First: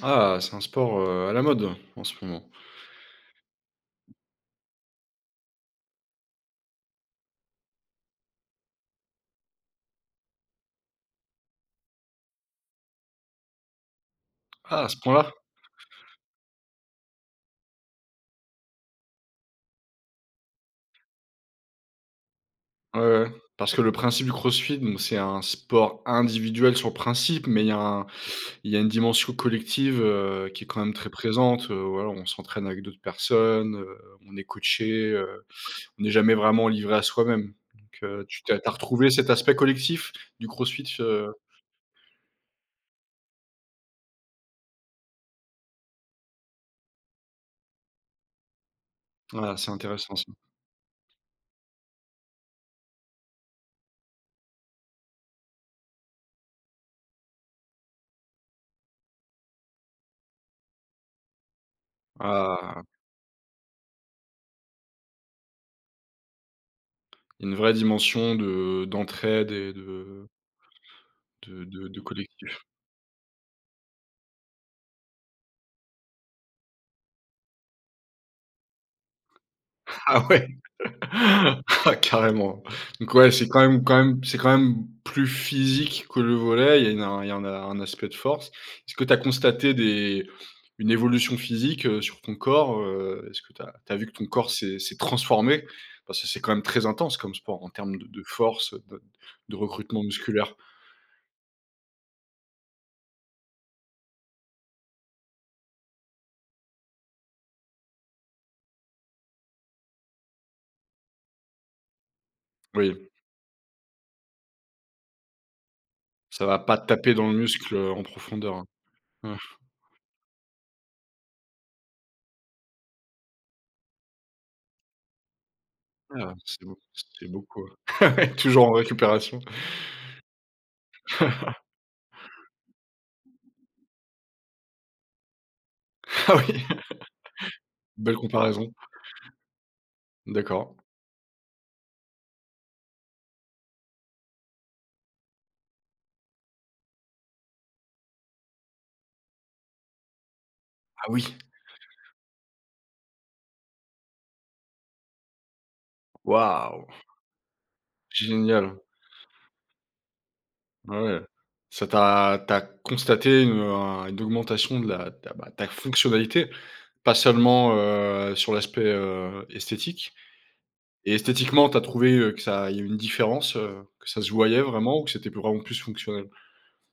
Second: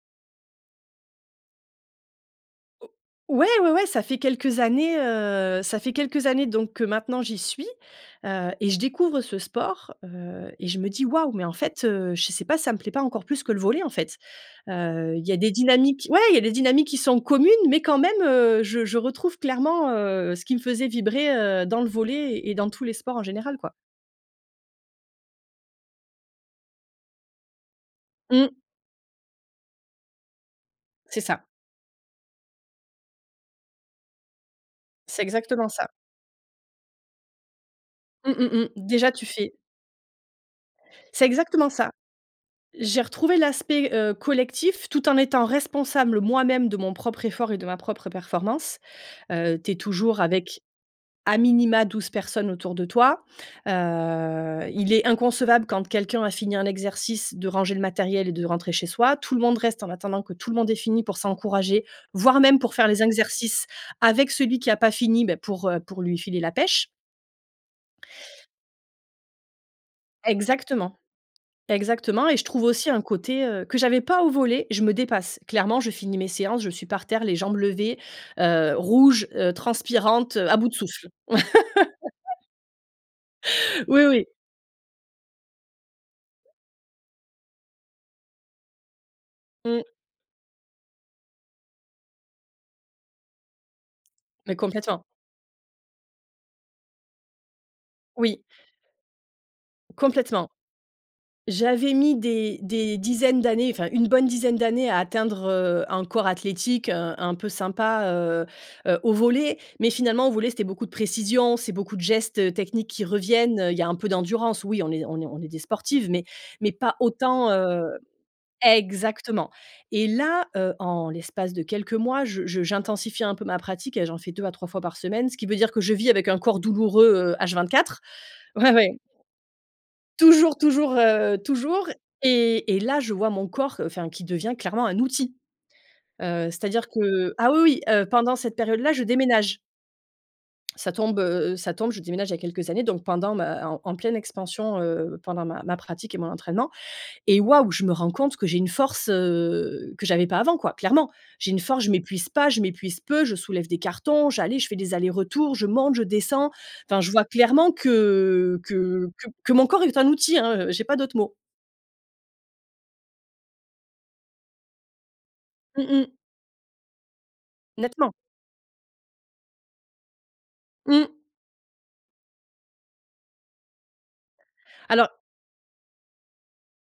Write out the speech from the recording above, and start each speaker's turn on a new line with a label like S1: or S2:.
S1: Ah! C'est un sport, heu, à la mode, en ce moment.
S2: O ouais, ouais, ouais, ça fait quelques années, heu, ça fait quelques années donc que maintenant j'y suis, heu et je découvre ce sport, heu et je me dis: «Waouh! Mais en fait, heu, je sais pas, si ça me plaît pas encore plus que le volley, en fait»,
S1: Ah, à ce
S2: heu, il
S1: point-là?
S2: y a des dynamiques ouais, il y a des dynamiques qui sont communes mais quand même, heu, je je retrouve clairement, heu, ce qui me faisait vibrer, heu, dans le volley et dans tous les
S1: Ouais,
S2: sports en
S1: ouais,
S2: général, quoi.
S1: parce que le principe du CrossFit donc c'est un sport individuel sur le principe mais il y a un
S2: Mmh.
S1: il y a une dimension collective, heu, qui est quand même très
S2: C'est ça.
S1: présente, heu, voilà, on s'entraîne avec d'autres personnes, heu, on est coachés,
S2: C'est
S1: heu,
S2: exactement ça.
S1: on est jamais vraiment livré à soi-même, donc heu,
S2: Mmh
S1: tu
S2: mh,
S1: t'es
S2: mmh.
S1: tu as retrouvé
S2: Déjà, tu
S1: cet
S2: fais
S1: aspect collectif du CrossFit,
S2: C'est
S1: heu?
S2: exactement ça. J'ai retrouvé l'aspect, heu, collectif tout en étant responsable moi-même de mon propre effort et de ma propre performance,
S1: Ah!
S2: heu, tu
S1: C'est
S2: es
S1: intéressant
S2: toujours
S1: ça.
S2: avec, a minima 12 personnes autour de toi. Heu, il est inconcevable quand quelqu'un a fini un exercice de ranger le matériel et de rentrer chez soi. Tout le monde reste en attendant que tout le monde ait fini pour s'encourager, voire même pour
S1: Ah!
S2: faire les exercices avec celui qui a pas fini, ben, pour, heu, pour lui filer la pêche.
S1: Une vraie dimension de d'entraide et de
S2: Exactement,
S1: de de de
S2: exactement et je
S1: collectif.
S2: trouve aussi un côté, heu, que j'avais pas au volley. Je me dépasse, clairement, je finis mes séances, je suis par terre, les jambes levées, heu, rouges, heu,
S1: Ah
S2: transpirantes,
S1: ouais?
S2: heu, à bout de souffle.
S1: Ah carrément, donc ouais, c'est quand même quand
S2: Oui,
S1: même
S2: oui.
S1: c'est quand même plus physique que le volley. Il y a une il y a un il y a un aspect de force. Est-ce que tu as constaté
S2: Mmh.
S1: des une évolution physique, heu, sur ton corps, heu, est-ce que tu as tu as vu que ton corps
S2: Mais
S1: s'est s'est
S2: complètement!
S1: transformé? Parce que c'est quand même très intense comme sport en termes de
S2: Oui.
S1: force de de recrutement
S2: Complètement!
S1: musculaire.
S2: J'avais mis des des dizaines d'années, enfin, une bonne dizaine d'années à atteindre, heu, un corps athlétique, heu, un peu sympa, heu heu, au volley mais finalement, au volley, c'était beaucoup de précision, c'est beaucoup de gestes, heu, techniques qui
S1: Oui.
S2: reviennent, heu, il y a un peu d'endurance. Oui, on est on est on est des sportives mais
S1: Ça va
S2: mais
S1: pas
S2: pas
S1: taper dans le
S2: autant,
S1: muscle, heu,
S2: heu
S1: en profondeur, hein.
S2: exactement et là, heu, en l'espace de quelques mois, je je j'intensifie un peu ma pratique et j'en fais 2 à 3 fois par semaine, ce qui veut dire que je vis avec
S1: Ah
S2: un corps
S1: c'est beau ça
S2: douloureux,
S1: fait
S2: heu,
S1: beaucoup, heu,
S2: H24
S1: ah ouais, toujours
S2: ouais,
S1: en
S2: ouais.
S1: récupération?
S2: Toujours, toujours, heu, toujours et et là, je vois mon corps, enfin, qui devient clairement un outil.
S1: Ah
S2: Heu,
S1: oui!
S2: c'est-à-dire que ah oui, oui, oui, heu,
S1: Belle
S2: pendant cette
S1: comparaison!
S2: période-là, je déménage.
S1: D'accord.
S2: Ça tombe, heu, ça tombe je déménage, il y a quelques années donc pendant ma en en pleine expansion, heu, pendant ma ma pratique et mon entraînement et waouh! Je me rends compte que j'ai une force, heu, que j'avais pas avant quoi,
S1: Ah
S2: clairement.
S1: oui!
S2: J'ai une force, je m'épuise pas, je m'épuise peu, je soulève des cartons, j'allais je fais des allers-retours, je monte, je descends,
S1: Waouh!
S2: enfin, je vois clairement que
S1: Génial!
S2: que que que mon corps est un outil, hein, heu, j'ai pas
S1: Ah
S2: d'autres
S1: ouais,
S2: mots.
S1: ça tu as tu as constaté une, heu, un une augmentation de la de la bah, ta
S2: Mmh mh.
S1: fonctionnalité, pas seulement,
S2: Nettement.
S1: heu, sur l'aspect, heu, esthétique et
S2: Mmh.
S1: esthétiquement, tu as trouvé, heu, que ça il y a une différence, heu, que ça se voyait vraiment ou que
S2: Alors
S1: c'était vraiment plus fonctionnel?